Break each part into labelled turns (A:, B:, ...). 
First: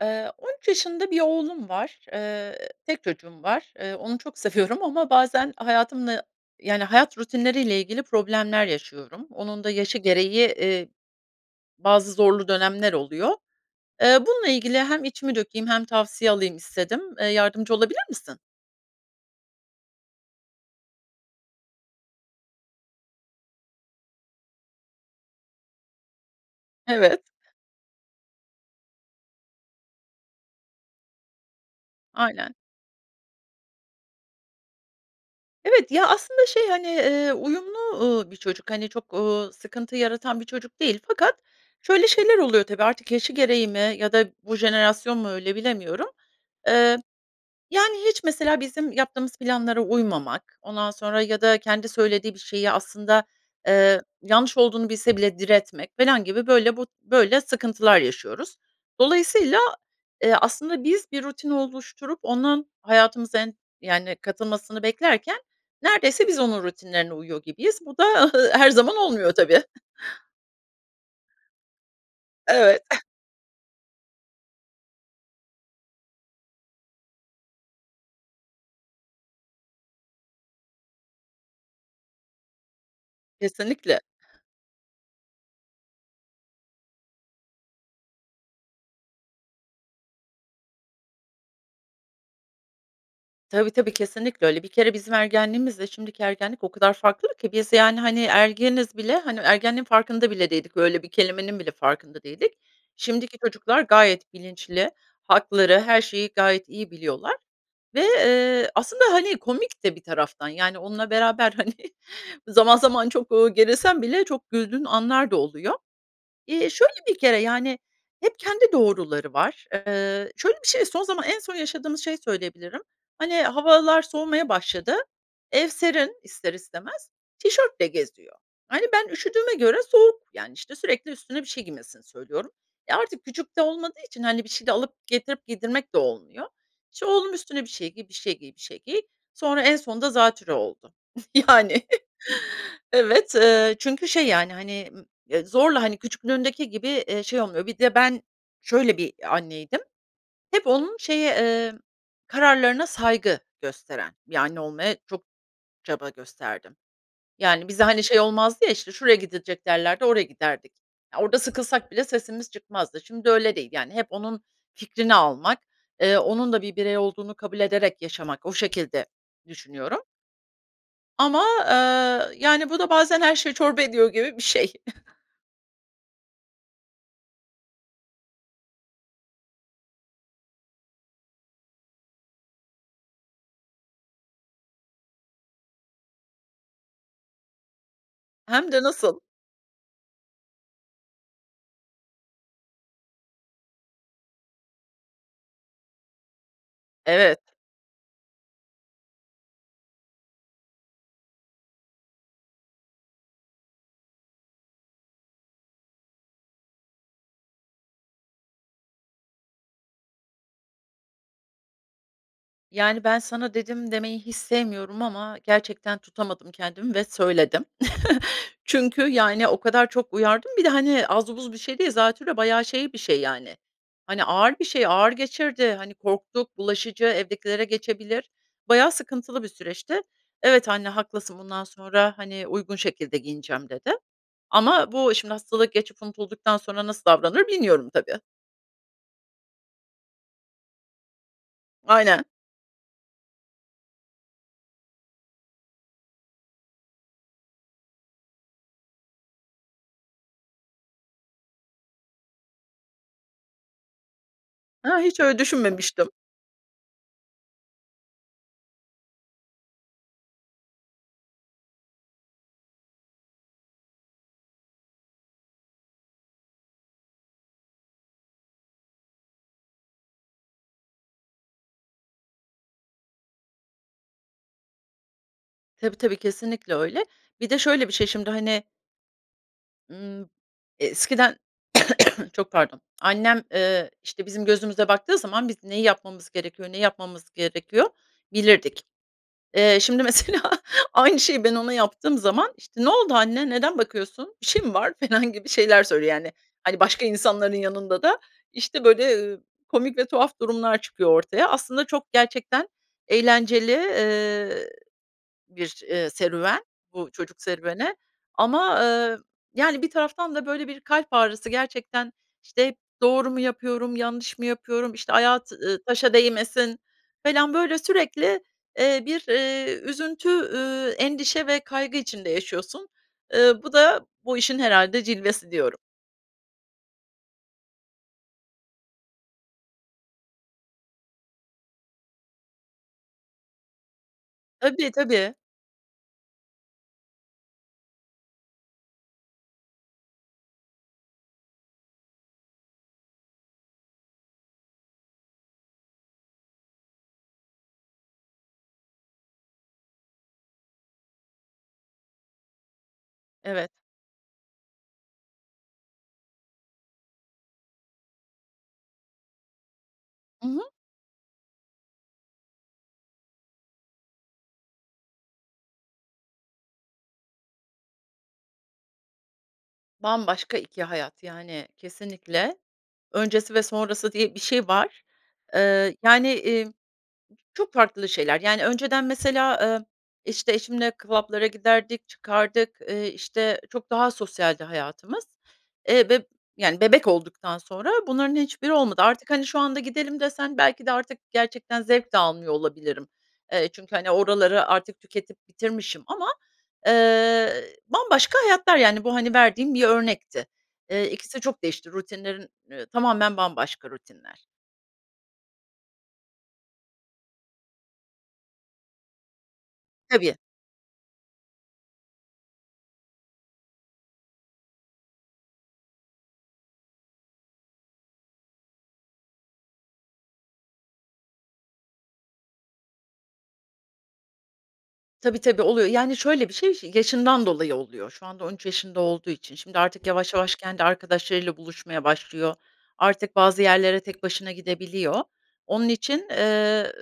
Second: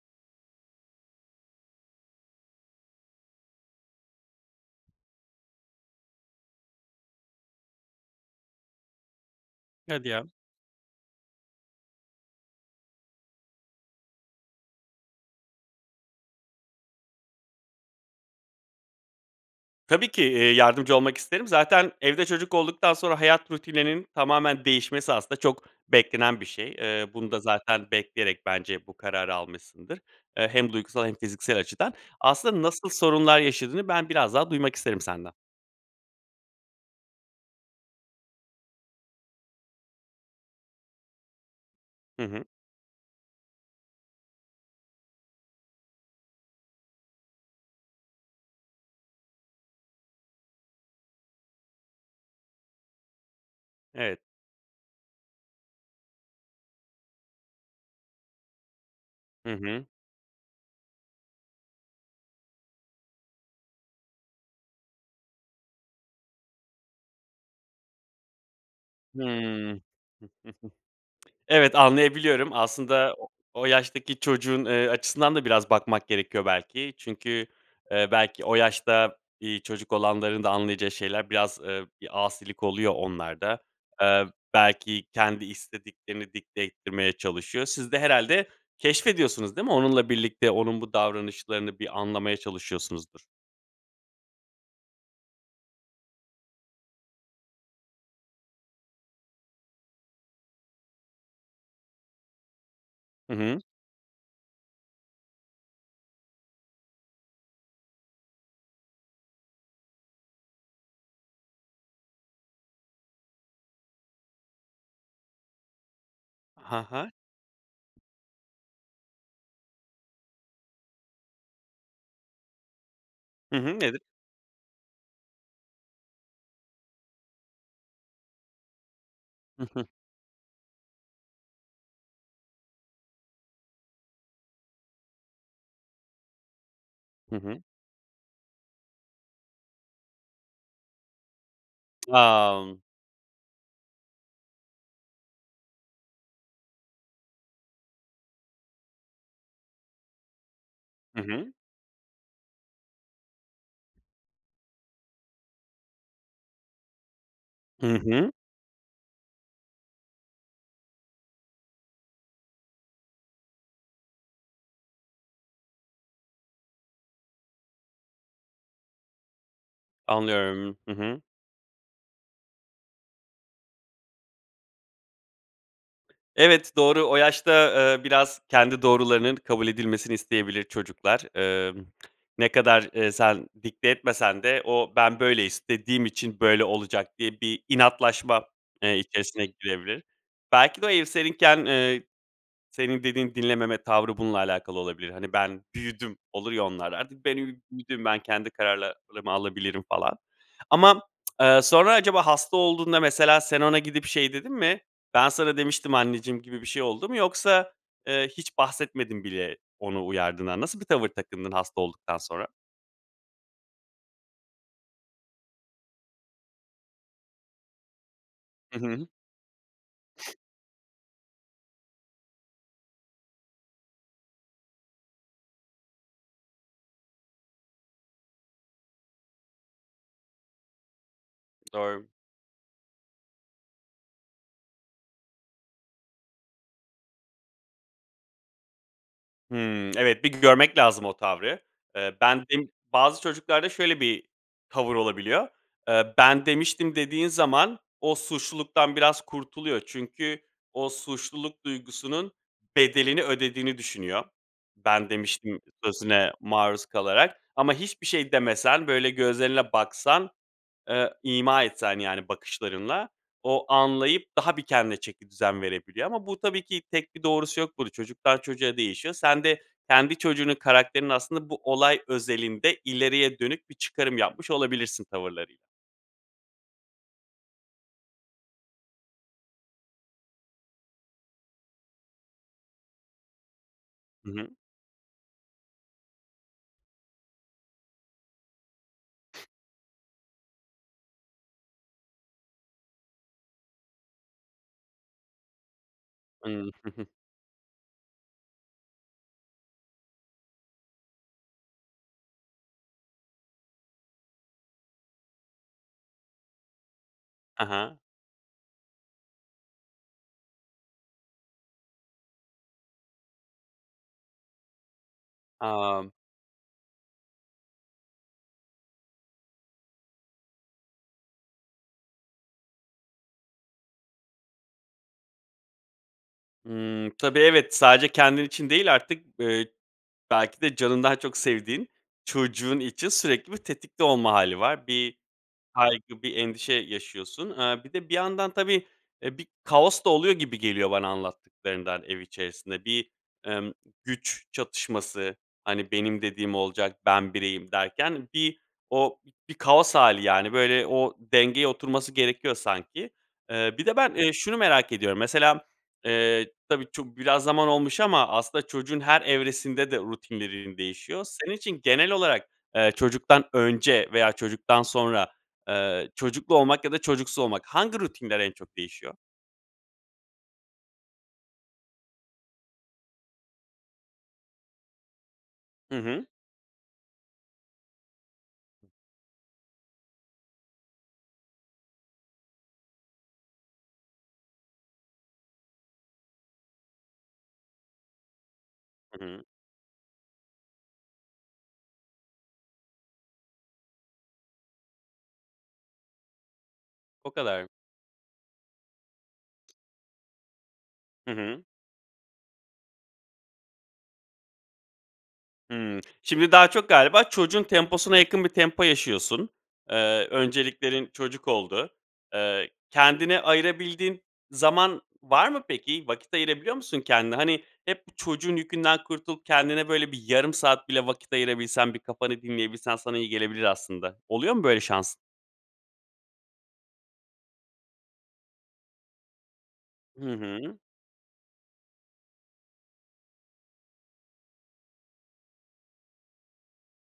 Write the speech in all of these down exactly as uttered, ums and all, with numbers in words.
A: Eee, on üç yaşında bir oğlum var. Eee, tek çocuğum var. Eee, onu çok seviyorum ama bazen hayatımla, yani, hayat rutinleriyle ilgili problemler yaşıyorum. Onun da yaşı
B: Hadi ya.
A: gereği, eee, bazı zorlu dönemler oluyor. Eee, bununla ilgili hem içimi dökeyim hem tavsiye alayım istedim. Eee, yardımcı olabilir misin?
B: Tabii ki, eee, yardımcı olmak isterim. Zaten evde çocuk olduktan sonra hayat rutininin tamamen değişmesi aslında çok beklenen bir şey. Eee,
A: Evet.
B: bunu da zaten bekleyerek bence bu kararı almışsındır. Eee, hem duygusal hem fiziksel açıdan.
A: Aynen.
B: Aslında nasıl sorunlar yaşadığını ben biraz daha duymak isterim senden.
A: Evet. Ya, aslında, şey, hani, eee, uyumlu, ııı, bir çocuk, hani, çok, ııı, sıkıntı yaratan bir çocuk değil, fakat şöyle
B: Hı
A: şeyler
B: hı.
A: oluyor, tabii, artık yaşı gereği mi ya da bu jenerasyon mu öyle, bilemiyorum. Eee, yani, hiç, mesela, bizim yaptığımız planlara uymamak, ondan sonra ya da kendi söylediği bir şeyi aslında, eee,
B: Evet.
A: yanlış olduğunu bilse bile diretmek felan gibi, böyle, bu, böyle, sıkıntılar yaşıyoruz.
B: Hı
A: Dolayısıyla,
B: hı.
A: eee, aslında biz, bir rutin oluşturup onun hayatımıza en yani, katılmasını beklerken neredeyse biz onun rutinlerine uyuyor gibiyiz. Bu da her zaman olmuyor tabii.
B: Hımm. Evet, anlayabiliyorum.
A: Evet.
B: Aslında o o yaştaki çocuğun, eee, açısından da biraz bakmak gerekiyor belki. Çünkü, eee, belki o yaşta, iii, çocuk olanların da anlayacağı şeyler biraz, eee, bir asilik oluyor onlarda.
A: Kesinlikle.
B: Eee, belki kendi istediklerini dikte ettirmeye çalışıyor. Siz de herhâlde keşfediyorsunuz değil mi, onunla birlikte? Onun bu davranışlarını, bir, anlamaya çalışıyorsunuzdur.
A: Tabii tabii, kesinlikle öyle. Bir kere bizim ergenliğimizle şimdiki ergenlik o kadar farklı ki. Biz, yani, hani, ergeniz bile hani, o ergenliğin farkında bile değildik, böyle bir kelimenin bile farkında değildik.
B: Hı
A: Şimdiki
B: hı.
A: çocuklar gayet bilinçli. Hakları, her şeyi gayet iyi biliyorlar ve, eee, aslında, hani, komik de bir taraftan, yani, onunla beraber, hani, zaman zaman çok, eee, gerilsen bile çok güldüğün anlar da oluyor. Eee,
B: Hı
A: şöyle
B: hı.
A: bir kere, yani, hep kendi doğruları var. Eee, şöyle bir şey, son zaman en son yaşadığımız şeyi söyleyebilirim. Hani,
B: Hı hı. Evet.
A: havalar soğumaya başladı. Ev, serin ister istemez. Tişörtle geziyor. Hani, ben üşüdüğüme
B: Hı
A: göre
B: hı.
A: soğuk. Yani, işte, sürekli üstüne bir şey giymesini söylüyorum. E, artık küçük de olmadığı için, hani, bir şey de alıp getirip giydirmek de olmuyor. "İşte, oğlum
B: Hı hı.
A: üstüne bir şey giy, bir şey giy, bir şey giy." Sonra en sonunda zatürre oldu. Yani.
B: A!
A: Evet. Eee, çünkü şey, yani, hani, m eee, zorla, hani, küçüklüğündeki gibi, eee, şey olmuyor. Bir de ben şöyle bir anneydim; hep onun
B: Hı
A: şeye,
B: hı.
A: eee, kararlarına saygı gösteren bir anne olmaya çok çaba gösterdim. Yani, bize,
B: Hı
A: hani, şey
B: hı.
A: olmazdı ya, "İşte, şuraya gidilecek." derlerdi, oraya giderdik. Orada sıkılsak bile sesimiz çıkmazdı. Şimdi öyle değil, yani, hep onun fikrini almak, eee, onun da bir birey olduğunu kabul ederek yaşamak. O şekilde düşünüyorum
B: Anlıyorum. Hı hı.
A: ama, eee, yani, bu da bazen her şeyi çorba ediyor gibi bir şey.
B: Evet, doğru. O yaşta, eee, biraz kendi doğrularının kabul edilmesini isteyebilir çocuklar. Emm, ne kadar, eee, sen dikte etmesen de o, "Ben böyle istediğim için böyle olacak." diye bir inatlaşma,
A: Hem de
B: eee,
A: nasıl.
B: içerisine girebilir. Belki de o ev seninken, eee, senin dediğin dinlememe tavrı bununla alakalı olabilir. Hani, "Ben büyüdüm." olur ya onlar, artık ben
A: Evet.
B: ü büyüdüm, ben kendi kararlarımı alabilirim falan. Ama m eee, sonra acaba hasta olduğunda mesela sen ona gidip şey dedin mi? "Ben sana demiştim anneciğim." gibi bir şey oldu mu? Yoksa, eee, hiç bahsetmedin bile onu uyardığından. Nasıl bir tavır takındın hasta olduktan sonra?
A: Yani, "Ben sana dedim." demeyi hiç sevmiyorum ama gerçekten tutamadım kendimi ve söyledim.
B: I
A: Çünkü,
B: hı.
A: yani, o kadar çok uyardım bir de. Hani, az buz bir şey değil. Zatürre, bayağı şey bir şey, yani, hani, ağır bir şey. Ağır geçirdi, hani, korktuk. Bulaşıcı, evdekilere geçebilir. Bayağı sıkıntılı bir süreçti. "Evet anne, haklısın. Bundan
B: Doğru.
A: sonra, hani, uygun şekilde giyineceğim." dedi ama bu, şimdi, hastalığı geçip unutulduktan sonra nasıl davranır bilmiyorum tabii.
B: Hıı. Evet, bir görmek lazım o tavrı. Eee,
A: Aynen.
B: ben bim bazı çocuklarda şöyle bir tavır olabiliyor. Eee, "Ben demiştim." dediğin zaman o, suçluluktan biraz kurtuluyor. Çünkü o suçluluk duygusunun bedelini ödediğini düşünüyor,
A: Ha,
B: "Ben
A: hiç öyle
B: demiştim."
A: düşünmemiştim.
B: sözüne maruz kalarak. Ama hiçbir şey demesen, böyle, gözlerine baksan, eee, ima etsen, yani, bakışlarınla, o anlayıp daha bir kendine çekidüzen verebiliyor. Ama bu tabii ki, tek bir doğrusu yok bur Çocuktan çocuğa değişiyor. Sen de kendi çocuğunun karakterini aslında bu olay özelinde ileriye dönük bir çıkarım yapmış olabilirsin tavırlarıyla.
A: Tabii, tabii, kesinlikle öyle. Bir de, şöyle, bir şey, şimdi, hani ımm, eskiden, çok pardon, annem, ııı, işte,
B: Hı
A: bizim
B: hı.
A: gözümüze baktığı zaman biz neyi yapmamız gerekiyor, ne yapmamamız gerekiyor, bilirdik. Eee, şimdi, mesela, aynı şeyi ben ona yaptığım zaman, işte, "Ne oldu anne, neden bakıyorsun, bir şey mi var?" felan gibi şeyler söylüyor. Yani,
B: Hıı.
A: hani, başka insanların yanında da, işte, böyle, eee, komik ve tuhaf durumlar çıkıyor ortaya. Aslında çok, gerçekten eğlenceli, eee, bir, eee, serüven, bu çocuk
B: A
A: serüveni
B: ha.
A: ama, eee, yani, bir taraftan da, böyle, bir kalp ağrısı gerçekten. İşte, "Hep doğru mu yapıyorum, yanlış mı yapıyorum?" İşte, "Ayağı t eee,
B: A!
A: taşa değmesin." falan, böyle, sürekli, eee, bir, eee, üzüntü, eee, endişe ve kaygı içinde yaşıyorsun. Eee, bu da, bu işin herhâlde cilvesi diyorum.
B: Hımm. Tabii, evet, sadece kendin için değil artık b eee, belki de canından çok sevdiğin çocuğun için sürekli bir tetikte olma hâli var.
A: Tabii,
B: Bir
A: tabii.
B: kaygı, bir endişe yaşıyorsun. Iıı, bir de bir yandan tabii, eee, bir kaos da oluyor gibi geliyor bana anlattıklarından ev içerisinde. Bir, emm, güç çatışması, hani, "Benim dediğim olacak. Ben bireyim." derken. Bir o bi kaos hâli, yani, böyle, o dengeye oturması gerekiyor sanki.
A: Evet.
B: Eee, bir de ben, eee, şunu merak ediyorum. Mesela m eee, tabii, çuk biraz zaman olmuş ama aslında çocuğun her evresinde de
A: I hı.
B: rutinleririn değişiyor. Senin için genel olarak, eee, çocuktan önce veya çocuktan sonra, eee, çocuklu olmak ya da çocuksuz olmak. Hangi rutinler en çok değişiyor?
A: Bambaşka iki hayat, yani, kesinlikle öncesi ve sonrası diye bir şey var. Eee,
B: Hı hı.
A: yani, emm, çok farklı şeyler. Yani, önceden mesela, emm, işte, eşimle kvab giderdik, çıkardık, eee, işte, çok daha sosyaldi hayatımız. Eee, beb yani, bebek olduktan sonra bunların hiçbiri olmadı.
B: Hı
A: Artık,
B: hı.
A: hani, şu anda, "Gidelim." desen belki de artık gerçekten zevk de almıyor olabilirim. Eee, çünkü, hani, oraları artık tüketip bitirmişim ama,
B: O
A: eee,
B: kadar.
A: bambaşka hayatlar, yani, bu, hani, verdiğim bir örnekti. Eee,
B: Hı
A: ikisi de çok
B: hı.
A: değişti, rutinlerin tamamen bambaşka rutinler.
B: Hımm, şimdi daha çok galiba çocuğun temposuna yakın bir tempo yaşıyorsun. Eee,
A: Tabii.
B: önceliklerin çocuk oldu. Eee, kendine ayırabildiğin zaman var mı, peki? Vakit ayırabiliyor musun kendine? Hani, hep bu çocuğun yükünden kurtulup kendine, böyle, bir yarım saat bile vakit ayırabilsen, bir kafanı dinleyebilsen sana iyi gelebilir aslında. Oluyor mu böyle şans?
A: Tabii tabii, oluyor. Yani, şöyle bir şey şi yaşından dolayı oluyor, şu anda on üç yaşında olduğu için. Şimdi artık
B: Hı
A: yavaş yavaş
B: hı.
A: kendi arkadaşlarıyla buluşmaya başlıyor, artık bazı yerlere tek başına gidebiliyor. Onun için, eee,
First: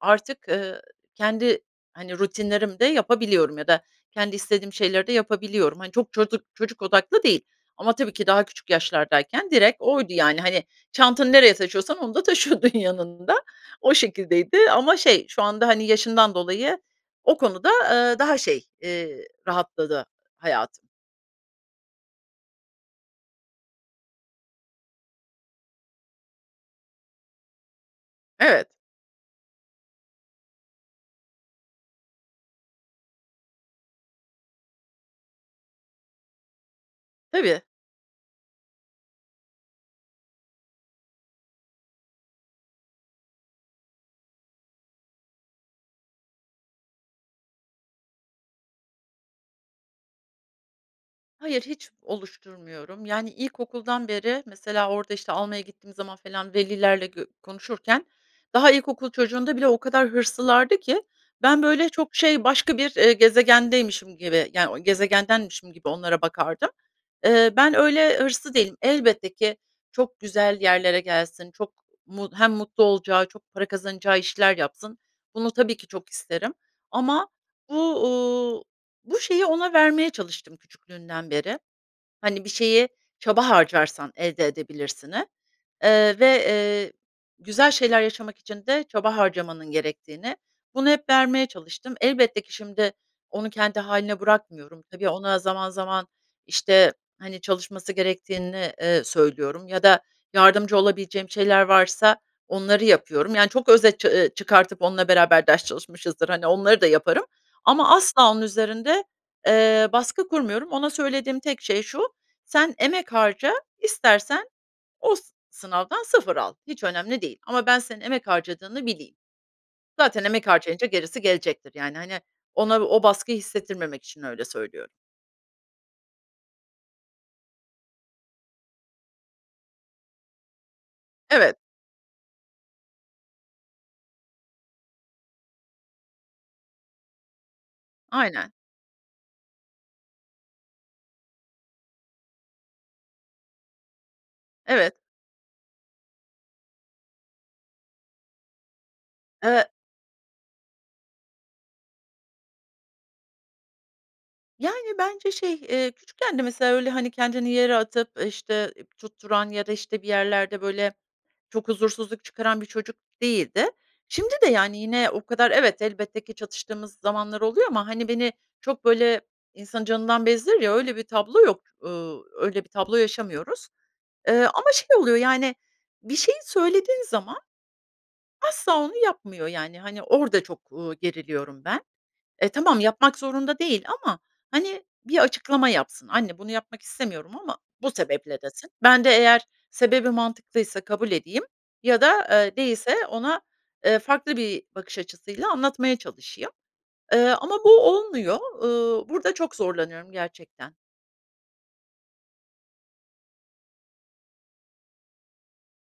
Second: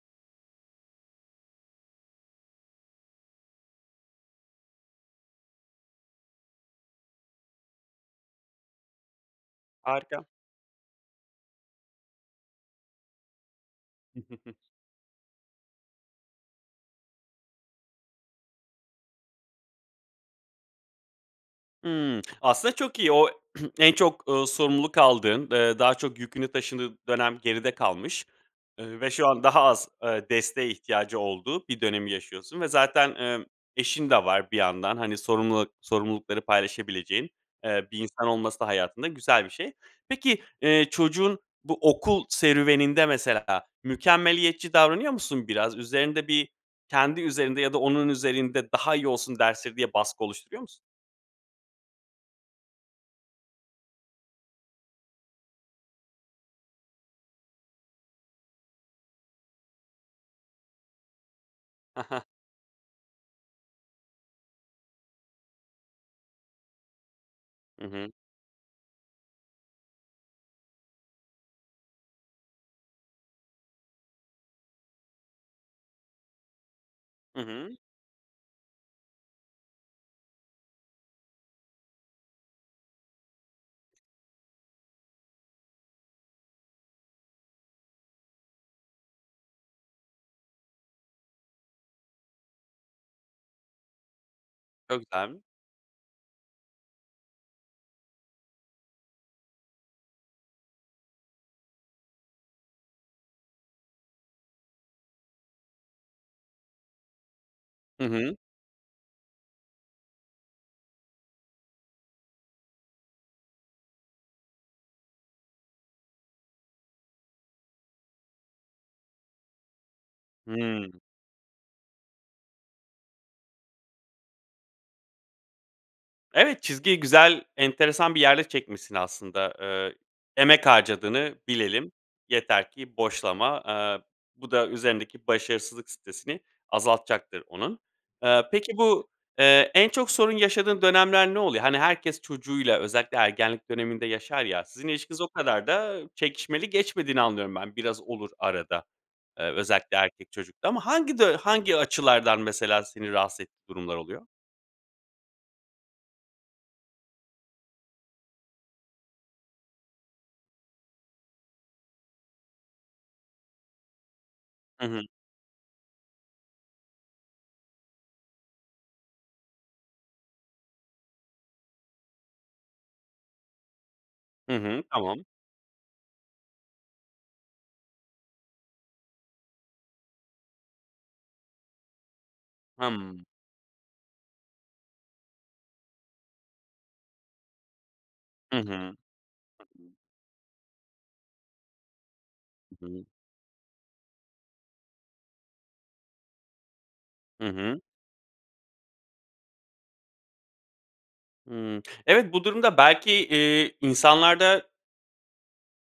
A: artık, ııı, kendi, hani, rutinlerimi de yapabiliyorum ya da kendi istediğim şeyleri de yapabiliyorum. Hani, çok çocuk çocuk odaklı değil. Ama tabii ki daha küçük yaşlardayken direkt oydu,
B: Harika.
A: yani. Hani, çantanı nereye taşıyorsan, onu da taşıyordun yanında. O şekildeydi, ama şey, şu anda, hani, yaşından dolayı, o konuda, eee, daha şey, eee, rahatladı hayatım.
B: Hımm, aslında çok iyi. O en çok, ııı, sorumluluk aldığın, eee, daha çok yükünü taşıdığın dönem geride kalmış,
A: Evet.
B: eee, ve şu an daha az, ııı, desteğe ihtiyacı olduğu bir dönemi yaşıyorsun ve zaten, emm, eşin de var bir yandan. Hani, sorumluluk sorumlulukları paylaşabileceğin,
A: Tabii.
B: eee, bir insan olması da hayatında güzel bir şey. Peki, eee, çocuğun bu okul serüveninde, mesela, mükemmeliyetçi davranıyor musun biraz? Üzerinde bir kendi üzerinde ya da onun üzerinde daha iyi olsun dersleri diye baskı oluşturuyor musun?
A: Hayır, hiç oluşturmuyorum. Yani, ilkokuldan beri mesela orada, işte, almaya gittiğim zaman falan velilerle gö konuşurken, daha ilkokul çocuğunda bile o kadar hırslılardı ki ben, böyle, çok, şey, başka bir, eee, gezegendeymişim gibi, yani, gezegendenmişim gibi onlara bakardım. Eee, ben
B: Hı hı.
A: öyle hırslı değilim. Elbette ki, çok güzel yerlere gelsin, çok mu hem mutlu olacağı, çok para kazanacağı işler yapsın. Bunu tabii ki çok isterim. Ama
B: Hı hı.
A: bu, ııı, bu şeyi ona vermeye çalıştım küçüklüğünden beri. Hani, “Bir şeyi çaba harcarsan elde edebilirsin”i, eee, ve, eee, güzel şeyler yaşamak için de çaba harcamanın gerektiğini. Bunu hep vermeye çalıştım. Elbette ki, şimdi, onu kendi hâline bırakmıyorum. Tabii, ona
B: [unintelligible]
A: zaman zaman, işte, hani, çalışması gerektiğini, eee, söylüyorum ya da yardımcı olabileceğim şeyler varsa onları yapıyorum. Yani, çok özet ça eee, çıkartıp onunla beraber ders çalışmışızdır, hani, onları da yaparım ama
B: Hı
A: asla
B: hı.
A: onun üzerinde, eee, baskı kurmuyorum. Ona söylediğim tek şey şu: “Sen emek harca, istersen o s sınavdan sıfır al. Hiç önemli değil. Ama ben senin emek harcadığını bileyim.” Zaten emek harcayınca
B: Hımm.
A: gerisi gelecektir, yani. Hani, ona o baskıyı hissettirmemek için öyle söylüyorum.
B: Evet, çizgiyi güzel, enteresan bir yerde çekmişsin aslında. Eee, “Emek harcadığını
A: Evet.
B: bilelim. Yeter ki boşlama.” Eee, bu da üzerindeki başarısızlık stresini azaltacaktır onun. Eee,
A: Aynen.
B: peki bu, eee, en çok sorun yaşadığın dönemler ne oluyor? Hani, herkes çocuğuyla özellikle ergenlik döneminde yaşar ya. Sizin
A: Evet.
B: ilişkiniz o kadar da çekişmeli geçmediğini anlıyorum ben. Biraz olur arada, eee,
A: E
B: özellikle erkek çocukta ama hangi du hangi açılardan mesela, seni rahatsız ettiği durumlar oluyor?
A: Yani, bence şey, eee, küçükken de mesela öyle, hani, kendini yere atıp, işte, tutturan ya da, işte, bir yerlerde, böyle, çok huzursuzluk çıkaran bir çocuk değildi. Şimdi de, yani,
B: Hı hı.
A: yine o kadar, evet, elbette ki çatıştığımız zamanlar oluyor. Ama, hani, beni çok, böyle, insanı canından bezdirir ya, öyle bir tablo yok. Iıı, öyle bir tablo yaşamıyoruz. Eee,
B: Hı
A: ama
B: hı,
A: şey oluyor,
B: tamam.
A: yani, bir şeyi söylediğin zaman asla onu yapmıyor. Yani, hani, orada çok, ııı, geriliyorum ben. E, tamam yapmak
B: Hımm.
A: zorunda değil ama, hani, bir açıklama yapsın, "Anne bunu yapmak istemiyorum ama bu sebeple"
B: Hı
A: desin.
B: hı. Hı
A: Ben de eğer
B: hı.
A: sebebi mantıklıysa kabul edeyim ya da, eee,
B: Hı hı.
A: değilse ona, eee, farklı bir bakış açısıyla anlatmaya çalışayım. Eee,
B: Hı
A: ama bu
B: hı.
A: olmuyor. Iıı, burada çok zorlanıyorum gerçekten.
B: Hıı. Evet, bu durumda, belki, eee, insanlarda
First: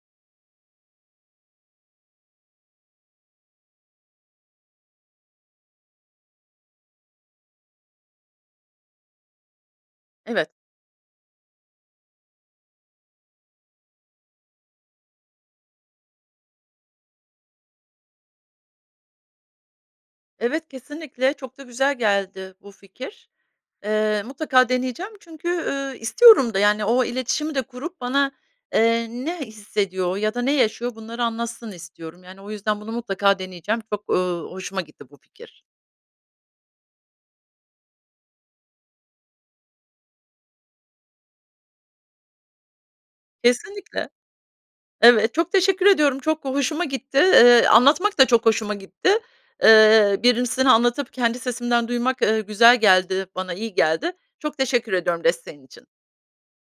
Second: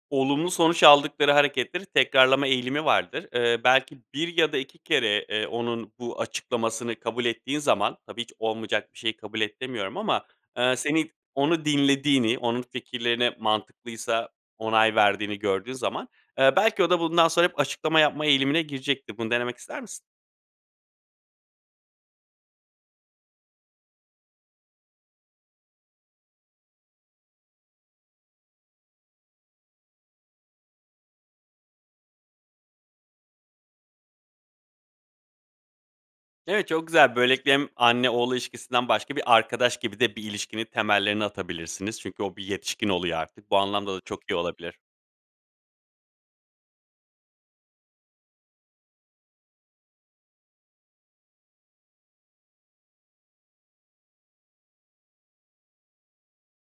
B: olumlu sonuç aldıkları hareketleri tekrarlama eğilimi vardır. Eee, belki bir ya da iki kere, eee, onun bu açıklamasını kabul ettiğin zaman, tabii hiç olmayacak bir şeyi kabul et demiyorum ama,
A: Evet.
B: eee, senin onu dinlediğini, onun fikirlerine mantıklıysa onay verdiğini gördüğü zaman, eee, belki, o da, bundan sonra hep açıklama yapma eğilimine girecektir. Bunu denemek ister misin?
A: Evet, kesinlikle çok da güzel geldi bu fikir. Eee, mutlaka deneyeceğim. Çünkü, ııı, istiyorum da, yani, o iletişimi de kurup bana, eee, ne hissediyor ya da ne yaşıyor, bunları anlatsın istiyorum. Yani, o yüzden bunu mutlaka deneyeceğim. Çok, ııı, hoşuma gitti bu fikir.
B: Evet. Çok güzel. Böylelikle, hem anne oğul ilişkisinden başka, bir arkadaş gibi de bir ilişkinin temellerini atabilirsiniz. Çünkü o, bir yetişkin oluyor artık, bu anlamda da
A: Kesinlikle.
B: çok iyi olabilir.
A: Evet, çok teşekkür ediyorum, çok hoşuma gitti. Eee, anlatmak da çok hoşuma gitti. Eee, Birimisine anlatıp kendi sesimden duymak, eee, güzel geldi, bana iyi geldi. Çok teşekkür ediyorum desteğin için.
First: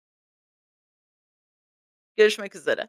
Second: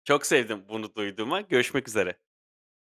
B: Çok sevdim, bunu duyduğuma. Görüşmek üzere.
A: Görüşmek üzere.